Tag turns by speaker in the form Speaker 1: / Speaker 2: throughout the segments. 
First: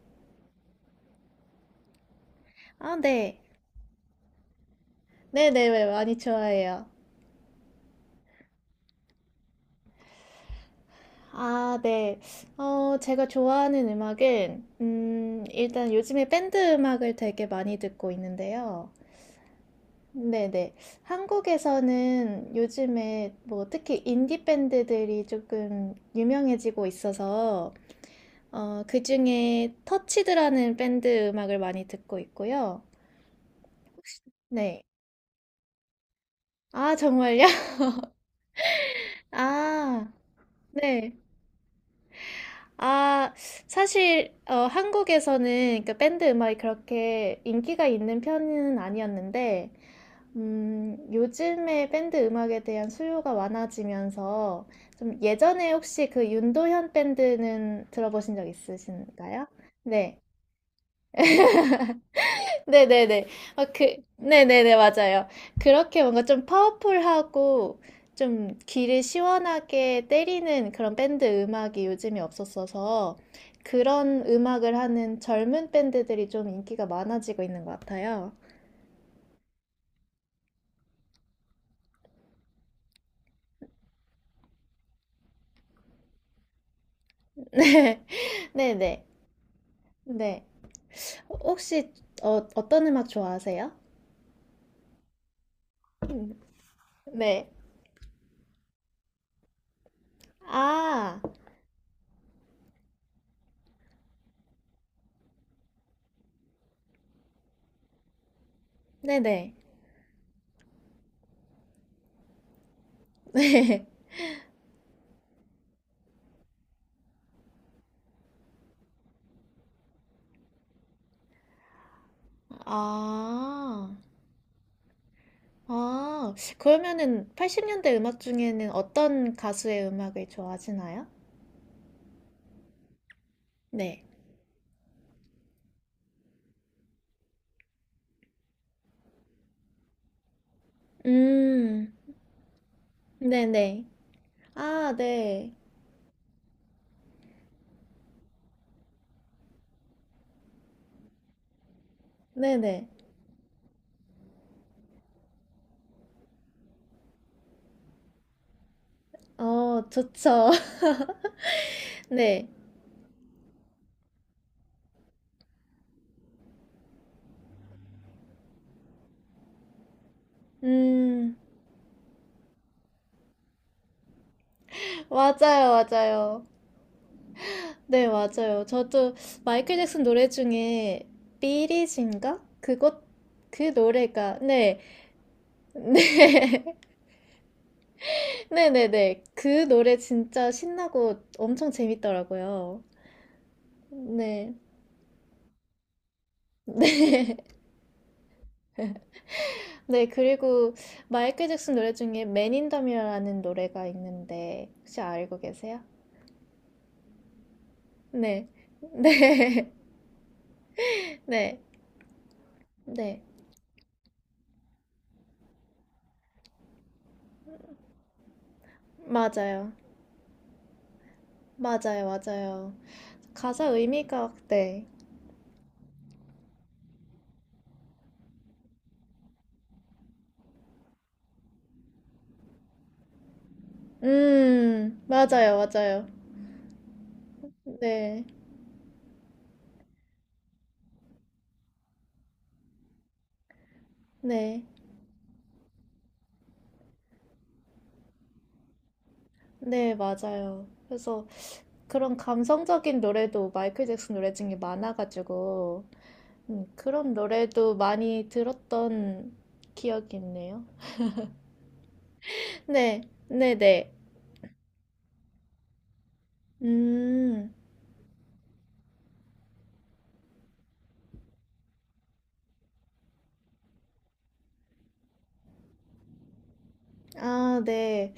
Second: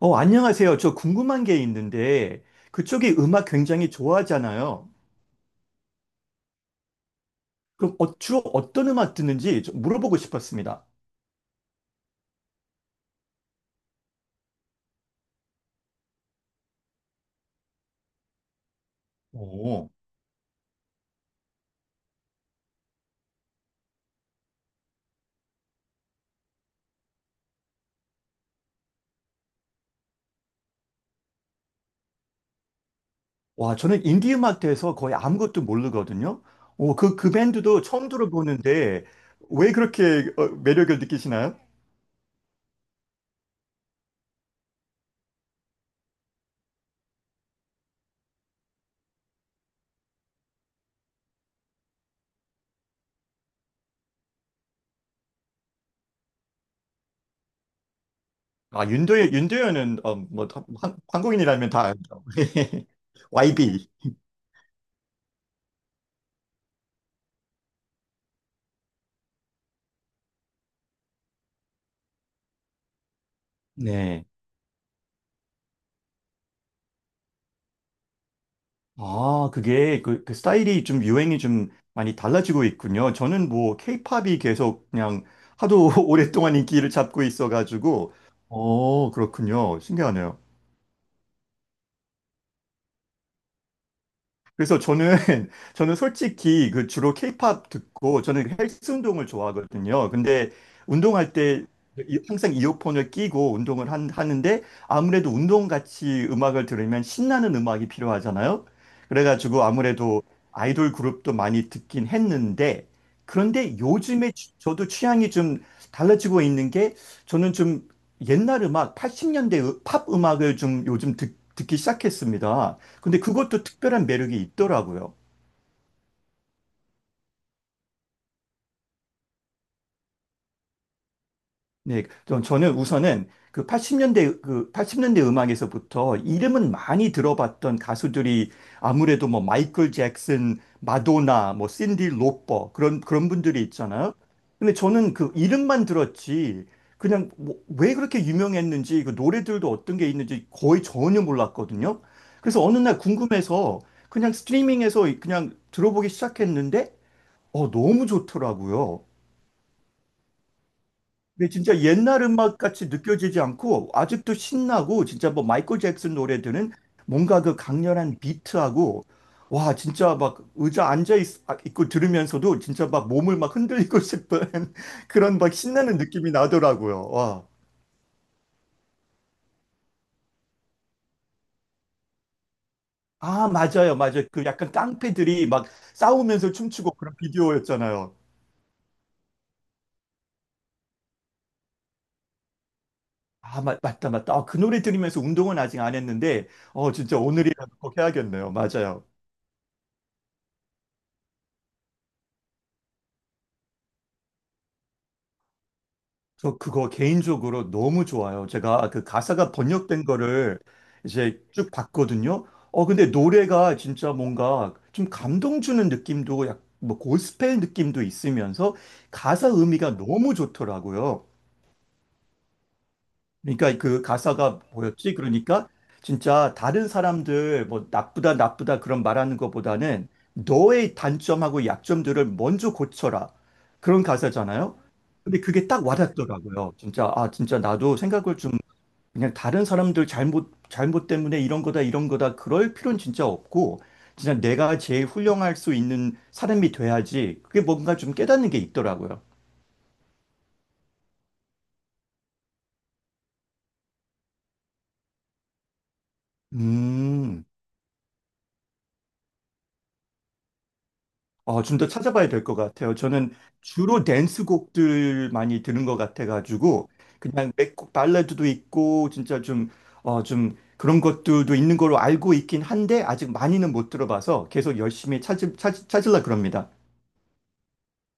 Speaker 1: 안녕하세요. 저 궁금한 게 있는데,
Speaker 2: 아,
Speaker 1: 그쪽이
Speaker 2: 네.
Speaker 1: 음악 굉장히 좋아하잖아요.
Speaker 2: 네네, 네, 많이 좋아해요.
Speaker 1: 그럼 주로 어떤 음악 듣는지 좀 물어보고 싶었습니다.
Speaker 2: 아, 네. 어, 제가 좋아하는 음악은, 일단 요즘에 밴드 음악을 되게 많이 듣고 있는데요.
Speaker 1: 오,
Speaker 2: 네네. 한국에서는 요즘에 뭐 특히 인디 밴드들이 조금 유명해지고 있어서, 그중에 터치드라는 밴드 음악을 많이 듣고 있고요.
Speaker 1: 와, 저는 인디 음악
Speaker 2: 네.
Speaker 1: 대해서 거의 아무것도 모르거든요.
Speaker 2: 아,
Speaker 1: 오 그
Speaker 2: 정말요?
Speaker 1: 밴드도 처음 들어보는데, 왜 그렇게
Speaker 2: 아,
Speaker 1: 매력을
Speaker 2: 네.
Speaker 1: 느끼시나요?
Speaker 2: 아, 사실 한국에서는 그 밴드 음악이 그렇게 인기가 있는 편은 아니었는데, 요즘에 밴드 음악에 대한 수요가 많아지면서 좀 예전에 혹시 그 윤도현 밴드는 들어보신 적
Speaker 1: 아,
Speaker 2: 있으신가요?
Speaker 1: 윤도현은,
Speaker 2: 네.
Speaker 1: 한국인이라면 다 알죠.
Speaker 2: 네네네. 아,
Speaker 1: YB.
Speaker 2: 그, 네네네, 맞아요. 그렇게 뭔가 좀 파워풀하고 좀 귀를 시원하게 때리는 그런 밴드 음악이 요즘에 없었어서 그런
Speaker 1: 네.
Speaker 2: 음악을 하는 젊은 밴드들이 좀 인기가 많아지고 있는 것 같아요.
Speaker 1: 아, 그게 그 스타일이 좀 유행이 좀 많이 달라지고 있군요. 저는 뭐 케이팝이 계속 그냥 하도 오랫동안 인기를 잡고 있어가지고,
Speaker 2: 네. 네네.
Speaker 1: 그렇군요. 신기하네요.
Speaker 2: 네. 혹시 어떤 음악 좋아하세요?
Speaker 1: 그래서 저는 저는
Speaker 2: 음,
Speaker 1: 솔직히 그 주로
Speaker 2: 네.
Speaker 1: 케이팝 듣고 저는 그 헬스 운동을 좋아하거든요. 근데
Speaker 2: 아,
Speaker 1: 운동할 때 항상 이어폰을 끼고 운동을 하는데 아무래도 운동 같이 음악을 들으면 신나는 음악이 필요하잖아요.
Speaker 2: 네네.
Speaker 1: 그래가지고 아무래도 아이돌 그룹도 많이 듣긴 했는데 그런데
Speaker 2: 네.
Speaker 1: 요즘에 저도 취향이 좀 달라지고 있는 게 저는 좀 옛날 음악, 80년대 팝 음악을 좀 요즘 듣기 시작했습니다. 근데 그것도
Speaker 2: 아.
Speaker 1: 특별한 매력이 있더라고요.
Speaker 2: 아, 그러면은 80년대 음악 중에는 어떤 가수의 음악을 좋아하시나요?
Speaker 1: 네, 저는 우선은 그
Speaker 2: 네.
Speaker 1: 80년대, 그 80년대 음악에서부터 이름은 많이 들어봤던 가수들이 아무래도 뭐 마이클 잭슨, 마도나, 뭐
Speaker 2: 음,
Speaker 1: 신디 로퍼 그런 분들이
Speaker 2: 네네.
Speaker 1: 있잖아요. 근데
Speaker 2: 아,
Speaker 1: 저는 그
Speaker 2: 네.
Speaker 1: 이름만 들었지 그냥 뭐왜 그렇게 유명했는지 그 노래들도 어떤 게 있는지 거의 전혀 몰랐거든요. 그래서 어느
Speaker 2: 네네.
Speaker 1: 날 궁금해서 그냥 스트리밍에서 그냥 들어보기 시작했는데 너무 좋더라고요.
Speaker 2: 어, 좋죠.
Speaker 1: 근데 진짜 옛날
Speaker 2: 네.
Speaker 1: 음악 같이 느껴지지 않고 아직도 신나고 진짜 뭐 마이클 잭슨 노래들은 뭔가 그 강렬한 비트하고 와 진짜 막 의자 앉아
Speaker 2: 음,
Speaker 1: 있고 들으면서도 진짜 막 몸을 막 흔들리고 싶은 그런 막
Speaker 2: 맞아요,
Speaker 1: 신나는 느낌이
Speaker 2: 맞아요.
Speaker 1: 나더라고요. 와.
Speaker 2: 네, 맞아요. 저도 마이클 잭슨 노래 중에 삐리진가? 그것,
Speaker 1: 아,
Speaker 2: 그
Speaker 1: 맞아요. 맞아요.
Speaker 2: 노래가,
Speaker 1: 그 약간
Speaker 2: 네.
Speaker 1: 깡패들이 막 싸우면서
Speaker 2: 네.
Speaker 1: 춤추고 그런 비디오였잖아요.
Speaker 2: 네네네. 그 노래 진짜 신나고 엄청 재밌더라고요.
Speaker 1: 아, 맞다, 맞다. 아,
Speaker 2: 네.
Speaker 1: 그 노래 들으면서 운동은 아직 안 했는데, 진짜
Speaker 2: 네.
Speaker 1: 오늘이라도 꼭 해야겠네요. 맞아요.
Speaker 2: 네, 그리고 마이클 잭슨 노래 중에 Man in the Mirror라는 노래가 있는데 혹시 알고 계세요?
Speaker 1: 저 그거 개인적으로 너무 좋아요.
Speaker 2: 네.
Speaker 1: 제가 그 가사가
Speaker 2: 네.
Speaker 1: 번역된 거를 이제
Speaker 2: 네.
Speaker 1: 쭉 봤거든요. 근데
Speaker 2: 네.
Speaker 1: 노래가 진짜 뭔가 좀 감동 주는 느낌도 뭐 고스펠 느낌도 있으면서 가사
Speaker 2: 맞아요.
Speaker 1: 의미가 너무 좋더라고요.
Speaker 2: 맞아요. 맞아요. 가사
Speaker 1: 그러니까 그
Speaker 2: 의미가
Speaker 1: 가사가
Speaker 2: 네.
Speaker 1: 뭐였지? 그러니까 진짜 다른 사람들 뭐 나쁘다 나쁘다 그런 말하는 것보다는 너의 단점하고 약점들을 먼저 고쳐라. 그런 가사잖아요.
Speaker 2: 음.
Speaker 1: 근데
Speaker 2: 맞아요.
Speaker 1: 그게 딱
Speaker 2: 맞아요.
Speaker 1: 와닿더라고요. 진짜 아 진짜 나도
Speaker 2: 네.
Speaker 1: 생각을 좀 그냥 다른 사람들 잘못 잘못 때문에 이런 거다 이런 거다 그럴 필요는 진짜 없고 진짜
Speaker 2: 네.
Speaker 1: 내가 제일 훌륭할 수 있는 사람이 돼야지. 그게 뭔가 좀 깨닫는 게 있더라고요.
Speaker 2: 네, 맞아요. 그래서 그런 감성적인 노래도 마이클 잭슨 노래 중에 많아가지고 그런
Speaker 1: 음.
Speaker 2: 노래도 많이 들었던 기억이 있네요.
Speaker 1: 어, 좀 더 찾아봐야 될 것 같아요.
Speaker 2: 네,
Speaker 1: 저는
Speaker 2: 네, 네.
Speaker 1: 주로 댄스 곡들 많이 듣는 것 같아가지고,
Speaker 2: 음,
Speaker 1: 그냥 맥곡 발라드도 있고, 진짜 좀 그런 것들도 있는 걸로 알고 있긴 한데, 아직 많이는 못 들어봐서 계속 열심히 찾으려 그럽니다.
Speaker 2: 아, 네.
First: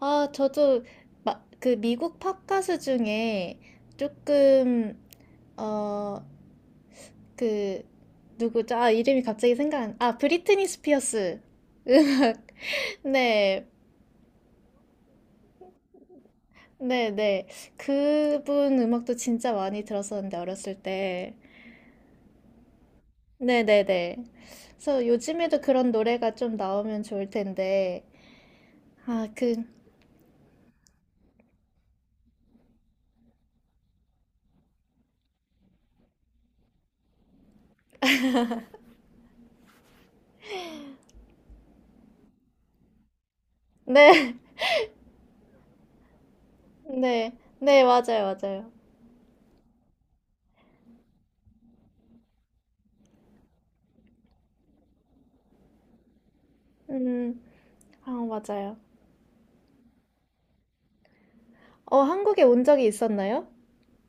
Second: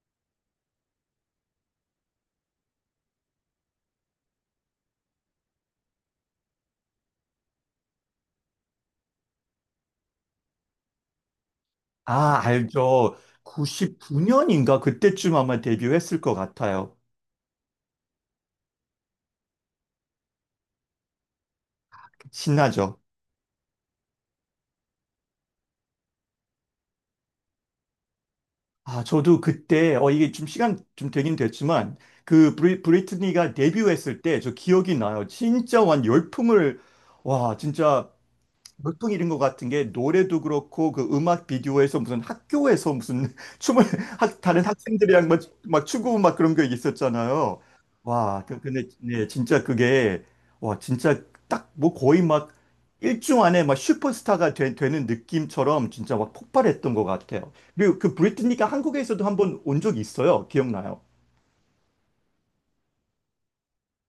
Speaker 2: 아, 저도 막 그 미국 팝가수 중에 조금 어, 그 누구죠? 아, 이름이 갑자기 생각 안, 아, 브리트니 스피어스
Speaker 1: 아,
Speaker 2: 음악.
Speaker 1: 알죠.
Speaker 2: 네.
Speaker 1: 99년인가? 그때쯤 아마 데뷔했을 것 같아요.
Speaker 2: 네, 네. 그분 음악도 진짜 많이 들었었는데 어렸을 때.
Speaker 1: 신나죠.
Speaker 2: 네, 네, 네. 그래서 요즘에도 그런 노래가 좀 나오면 좋을 텐데.
Speaker 1: 아,
Speaker 2: 아,
Speaker 1: 저도
Speaker 2: 그
Speaker 1: 그때, 이게 좀 시간 좀 되긴 됐지만, 그 브리트니가 데뷔했을 때 저 기억이 나요. 진짜 완 열풍을, 와, 진짜 보통 이런 것 같은 게 노래도 그렇고 그 음악 비디오에서 무슨 학교에서 무슨 춤을
Speaker 2: 네.
Speaker 1: 다른 학생들이랑 막 추고 막 그런 게
Speaker 2: 네.
Speaker 1: 있었잖아요.
Speaker 2: 네, 맞아요.
Speaker 1: 와,
Speaker 2: 맞아요.
Speaker 1: 근데 네, 진짜 그게 와 진짜 딱 뭐 거의 막 일주 안에 막 슈퍼스타가 는 느낌처럼 진짜 막 폭발했던 것
Speaker 2: 음.
Speaker 1: 같아요. 그리고
Speaker 2: 아,
Speaker 1: 그 브리트니가
Speaker 2: 맞아요.
Speaker 1: 한국에서도 한번 온 적이 있어요. 기억나요?
Speaker 2: 어, 한국에 온 적이 있었나요?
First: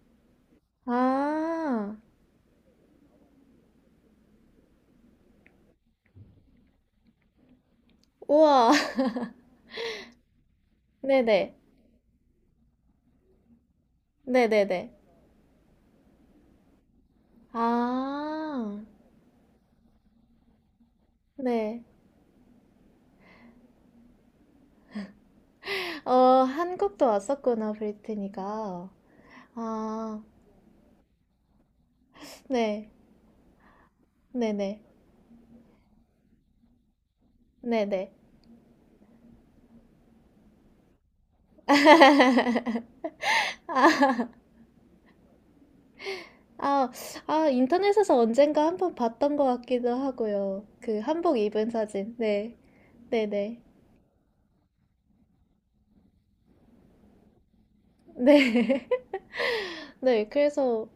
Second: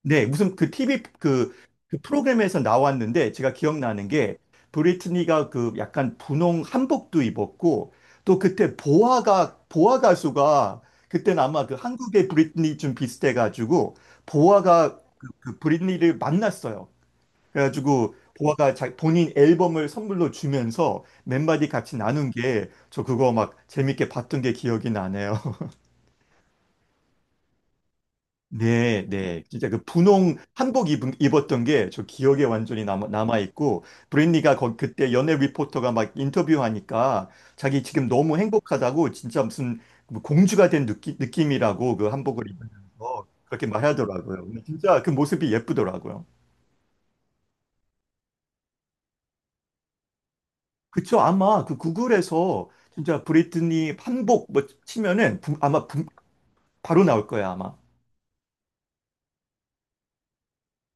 Speaker 1: 네, 무슨 그 TV 그,
Speaker 2: 아,
Speaker 1: 그 프로그램에서 나왔는데 제가 기억나는 게 브리트니가 그 약간 분홍 한복도 입었고 또
Speaker 2: 우와.
Speaker 1: 그때 보아 가수가 그때는
Speaker 2: 네네.
Speaker 1: 아마 그 한국의 브리트니 좀 비슷해가지고
Speaker 2: 네네네.
Speaker 1: 보아가 그 브리트니를 만났어요. 그래가지고 보아가
Speaker 2: 아,
Speaker 1: 본인 앨범을 선물로 주면서 몇 마디
Speaker 2: 네.
Speaker 1: 같이 나눈 게 저 그거 막 재밌게 봤던 게 기억이 나네요.
Speaker 2: 어, 한국도 왔었구나, 브리트니가.
Speaker 1: 네, 네. 진짜 그
Speaker 2: 아,
Speaker 1: 분홍 한복 입었던 게 저 기억에 완전히
Speaker 2: 네.
Speaker 1: 남아있고, 브랜니가
Speaker 2: 네네.
Speaker 1: 그때 연예 리포터가 막 인터뷰하니까 자기 지금
Speaker 2: 네네.
Speaker 1: 너무 행복하다고 진짜 무슨 뭐 공주가 된 느낌이라고 그 한복을 입으면서 그렇게
Speaker 2: 아,
Speaker 1: 말하더라고요. 근데 진짜 그 모습이 예쁘더라고요.
Speaker 2: 아, 아, 인터넷에서 언젠가 한번 봤던 것 같기도 하고요. 그
Speaker 1: 그쵸.
Speaker 2: 한복
Speaker 1: 아마
Speaker 2: 입은
Speaker 1: 그
Speaker 2: 사진. 네.
Speaker 1: 구글에서 진짜
Speaker 2: 네네.
Speaker 1: 브리트니 한복 뭐 치면은 바로 나올 거야, 아마.
Speaker 2: 네. 네, 그래서,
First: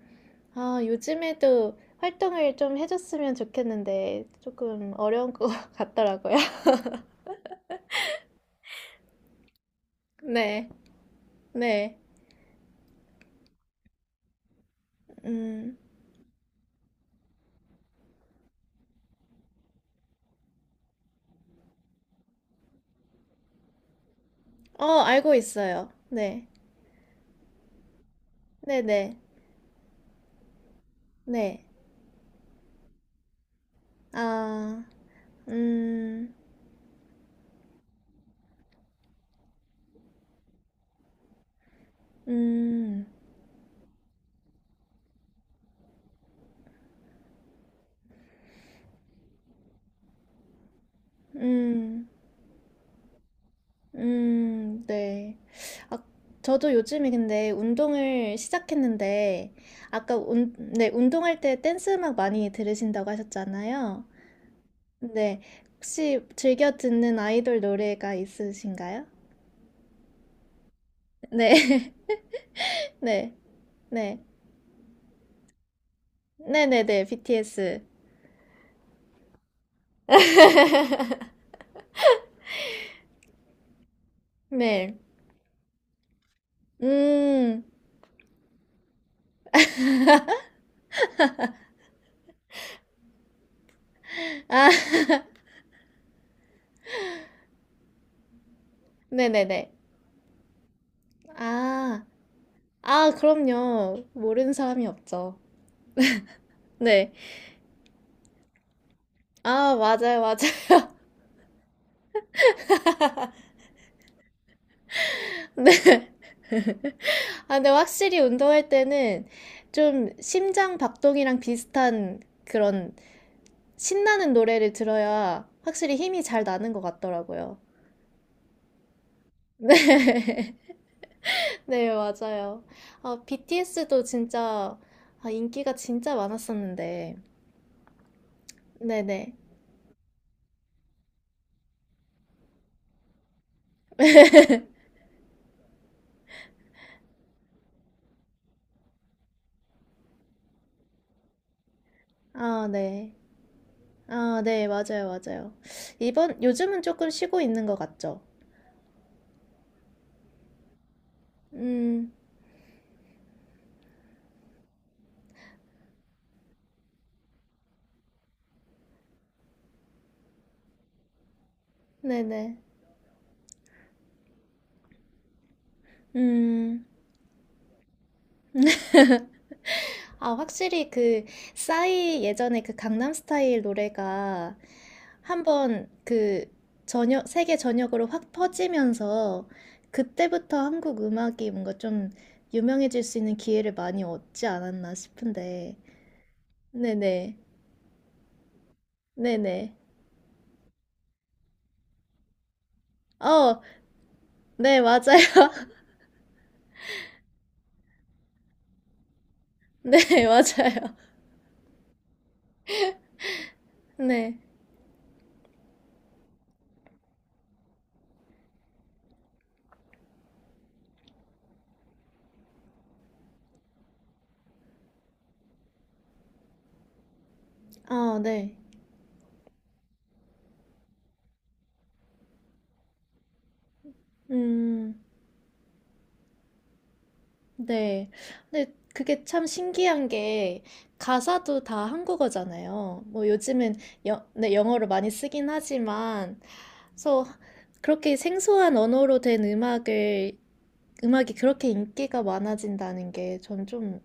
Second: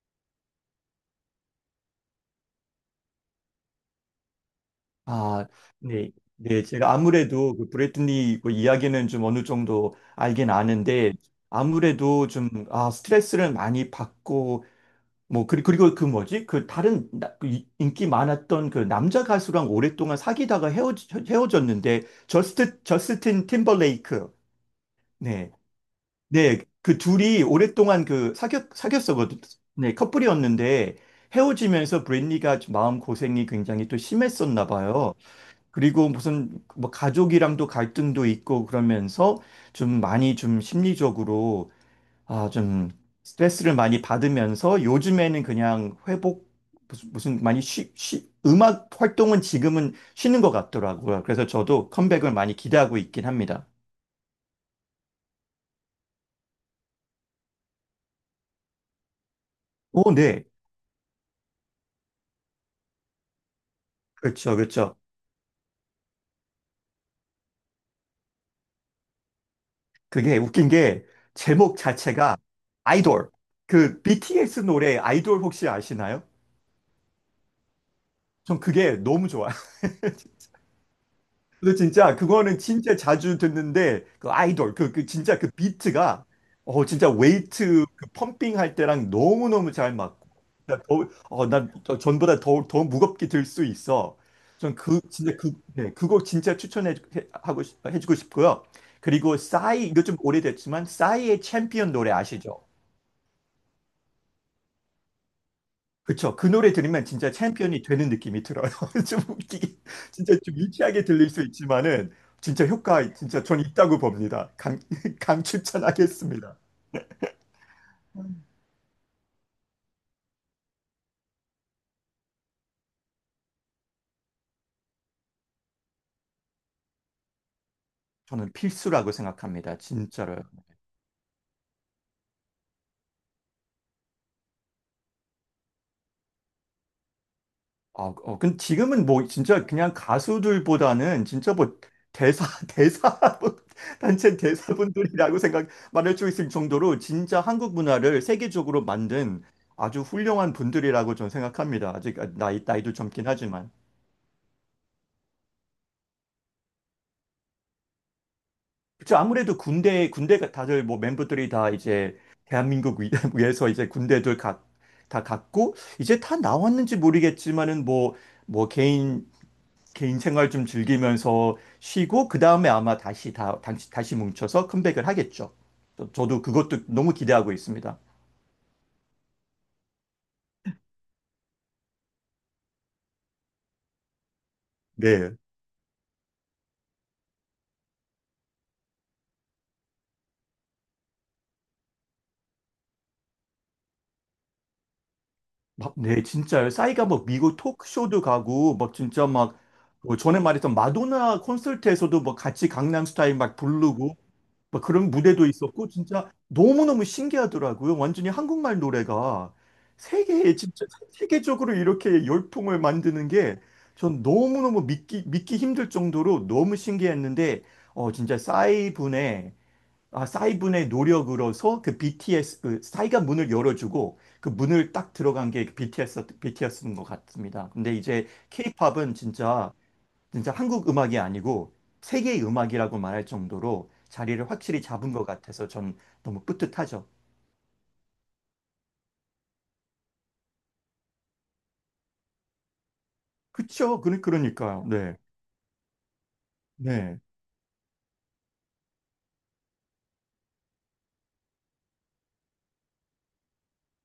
Speaker 2: 아, 요즘에도 활동을 좀 해줬으면 좋겠는데 조금 어려운
Speaker 1: 아,
Speaker 2: 것
Speaker 1: 네.
Speaker 2: 같더라고요.
Speaker 1: 네, 제가 아무래도 그 브래틀리 그 이야기는 좀 어느 정도 알긴
Speaker 2: 네,
Speaker 1: 아는데,
Speaker 2: 네,
Speaker 1: 아무래도 좀, 아, 스트레스를 많이 받고, 뭐,
Speaker 2: 음,
Speaker 1: 그리고 그 뭐지? 그 다른 그 인기 많았던 그 남자 가수랑 오랫동안 사귀다가 헤어졌는데, 저스틴 팀버레이크.
Speaker 2: 어, 알고
Speaker 1: 네.
Speaker 2: 있어요. 네,
Speaker 1: 네. 그 둘이 오랫동안 그
Speaker 2: 네, 네,
Speaker 1: 사귀었었거든. 네. 커플이었는데,
Speaker 2: 네.
Speaker 1: 헤어지면서 브랜니가 마음 고생이 굉장히 또 심했었나
Speaker 2: 아,
Speaker 1: 봐요. 그리고
Speaker 2: 음,
Speaker 1: 무슨 뭐 가족이랑도 갈등도 있고 그러면서 좀 많이 좀 심리적으로 아, 좀
Speaker 2: 음,
Speaker 1: 스트레스를 많이 받으면서 요즘에는 그냥 회복 무슨 많이 음악 활동은 지금은 쉬는 것 같더라고요. 그래서 저도
Speaker 2: 음,
Speaker 1: 컴백을 많이 기대하고 있긴 합니다.
Speaker 2: 네. 아, 저도 요즘에 근데 운동을 시작했는데
Speaker 1: 오,
Speaker 2: 아까
Speaker 1: 네.
Speaker 2: 운, 네, 운동할 때 댄스 음악 많이 들으신다고 하셨잖아요.
Speaker 1: 그렇죠, 그렇죠.
Speaker 2: 네. 혹시 즐겨 듣는 아이돌 노래가 있으신가요?
Speaker 1: 그게 웃긴 게 제목
Speaker 2: 네.
Speaker 1: 자체가 아이돌.
Speaker 2: 네.
Speaker 1: 그
Speaker 2: 네.
Speaker 1: BTS 노래 아이돌 혹시 아시나요?
Speaker 2: 네네네. BTS.
Speaker 1: 전 그게 너무 좋아요. 근데 진짜 그거는 진짜 자주 듣는데 그 아이돌
Speaker 2: 네.
Speaker 1: 그 진짜 그 비트가 어 진짜
Speaker 2: 음.
Speaker 1: 웨이트 그 펌핑 할 때랑 너무너무 잘 맞고 나 전보다 더 무겁게 들 수 있어.
Speaker 2: 아,
Speaker 1: 전 그 진짜 그 네, 그거 진짜 추천해 해- 하고 싶- 해주고 싶고요. 그리고
Speaker 2: 네네네.
Speaker 1: 싸이 이거 좀 오래됐지만 싸이의 챔피언
Speaker 2: 아.
Speaker 1: 노래 아시죠?
Speaker 2: 아, 그럼요. 모르는 사람이 없죠.
Speaker 1: 그쵸. 그 노래 들으면
Speaker 2: 네.
Speaker 1: 진짜 챔피언이 되는 느낌이 들어요. 좀
Speaker 2: 아,
Speaker 1: 웃기게,
Speaker 2: 맞아요.
Speaker 1: 진짜 좀
Speaker 2: 맞아요.
Speaker 1: 유치하게 들릴 수 있지만은, 진짜 전 있다고 봅니다.
Speaker 2: 네.
Speaker 1: 강추천하겠습니다.
Speaker 2: 아, 근데 확실히 운동할 때는 좀 심장 박동이랑 비슷한 그런 신나는 노래를 들어야 확실히 힘이 잘 나는 것 같더라고요.
Speaker 1: 저는 필수라고 생각합니다. 진짜로요.
Speaker 2: 네, 맞아요. 아, BTS도 진짜 아, 인기가 진짜 많았었는데.
Speaker 1: 근데 지금은 뭐,
Speaker 2: 네네.
Speaker 1: 진짜 그냥 가수들보다는 진짜 뭐, 대사, 대사, 분- 단체 대사분들이라고 말할 수 있을 정도로 진짜 한국 문화를 세계적으로 만든 아주 훌륭한 분들이라고 저는 생각합니다. 아직
Speaker 2: 아,
Speaker 1: 나이도
Speaker 2: 네.
Speaker 1: 젊긴 하지만.
Speaker 2: 아, 네, 맞아요, 맞아요. 이번, 요즘은 조금 쉬고 있는 것 같죠?
Speaker 1: 그쵸. 아무래도 군대가 다들 뭐 멤버들이 다
Speaker 2: 음,
Speaker 1: 이제 위에서 이제 군대들 각, 다 갔고, 이제 다 나왔는지 모르겠지만은 뭐, 뭐 개인, 개인 생활 좀 즐기면서 쉬고, 그
Speaker 2: 네네.
Speaker 1: 다음에 아마 다시 다시 뭉쳐서 컴백을 하겠죠. 저도 그것도
Speaker 2: 음.
Speaker 1: 너무 기대하고 있습니다.
Speaker 2: 아, 확실히 그 싸이 예전에 그 강남스타일 노래가
Speaker 1: 네.
Speaker 2: 한번 그 전역 세계 전역으로 확 퍼지면서 그때부터 한국 음악이 뭔가 좀 유명해질 수 있는 기회를 많이 얻지 않았나 싶은데.
Speaker 1: 막, 네, 진짜요. 싸이가 뭐
Speaker 2: 네네.
Speaker 1: 미국 토크쇼도 가고, 막 진짜 막,
Speaker 2: 네네.
Speaker 1: 뭐 전에 말했던 마도나 콘서트에서도 뭐 같이 강남스타일 막
Speaker 2: 어,
Speaker 1: 부르고,
Speaker 2: 네,
Speaker 1: 막
Speaker 2: 맞아요.
Speaker 1: 그런 무대도 있었고 진짜 너무너무 신기하더라고요. 완전히 한국말 노래가
Speaker 2: 네,
Speaker 1: 세계에 진짜
Speaker 2: 맞아요.
Speaker 1: 세계적으로 이렇게 열풍을 만드는 게 전
Speaker 2: 네.
Speaker 1: 너무너무 믿기 힘들 정도로 너무 신기했는데 어 진짜 싸이 분의 노력으로서 그 BTS 그 싸이가 문을 열어주고 그 문을 딱 들어간 게 BTS인 것 같습니다. 근데
Speaker 2: 아,
Speaker 1: 이제
Speaker 2: 네.
Speaker 1: K-팝은 진짜 한국 음악이 아니고 세계의 음악이라고 말할 정도로 자리를 확실히
Speaker 2: 음.
Speaker 1: 잡은 것 같아서 전 너무 뿌듯하죠.
Speaker 2: 네. 근데 그게 참 신기한 게 가사도 다 한국어잖아요. 뭐 요즘은
Speaker 1: 그쵸?
Speaker 2: 여, 네,
Speaker 1: 그러니까요.
Speaker 2: 영어로 많이
Speaker 1: 네.
Speaker 2: 쓰긴 하지만
Speaker 1: 네.
Speaker 2: 그래서 그렇게 생소한 언어로 된 음악을 음악이 그렇게 인기가 많아진다는 게 전 좀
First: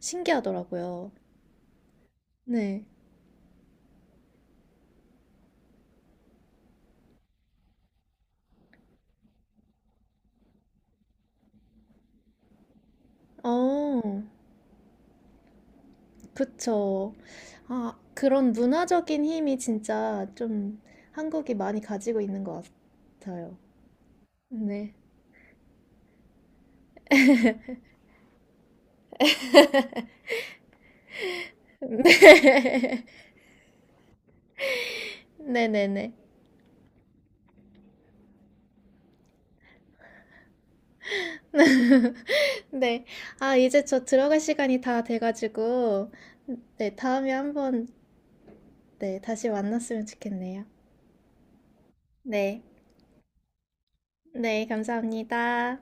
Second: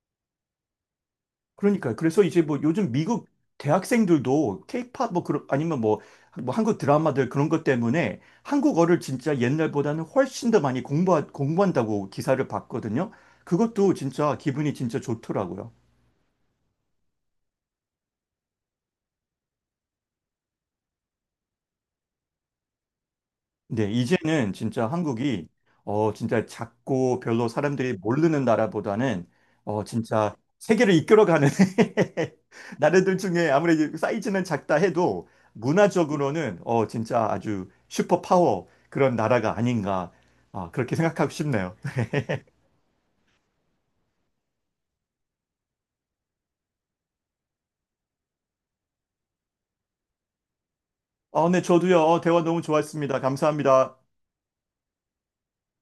Speaker 2: 신기하더라고요.
Speaker 1: 그러니까요. 그래서 이제 뭐
Speaker 2: 네.
Speaker 1: 요즘 미국 대학생들도 케이팝 뭐 그런 아니면 뭐, 뭐 한국 드라마들 그런 것 때문에 한국어를 진짜 옛날보다는 훨씬 더 많이 공부한다고 기사를 봤거든요. 그것도
Speaker 2: 어,
Speaker 1: 진짜 기분이 진짜 좋더라고요.
Speaker 2: 그쵸. 아, 그런 문화적인 힘이 진짜 좀 한국이 많이 가지고 있는 것 같아요.
Speaker 1: 네, 이제는 진짜
Speaker 2: 네.
Speaker 1: 한국이 어 진짜 작고 별로 사람들이 모르는 나라보다는 어 진짜 세계를 이끌어가는
Speaker 2: 네.
Speaker 1: 나라들 중에 아무래도 사이즈는 작다 해도
Speaker 2: 네네네.
Speaker 1: 문화적으로는 어 진짜 아주 슈퍼 파워 그런 나라가 아닌가 아 그렇게 생각하고 싶네요.
Speaker 2: 네. 아, 이제 저 들어갈 시간이 다 돼가지고, 네, 다음에 한번, 네, 다시 만났으면 좋겠네요.
Speaker 1: 아, 네, 저도요. 어, 대화
Speaker 2: 네.
Speaker 1: 너무 좋았습니다. 감사합니다.
Speaker 2: 네, 감사합니다.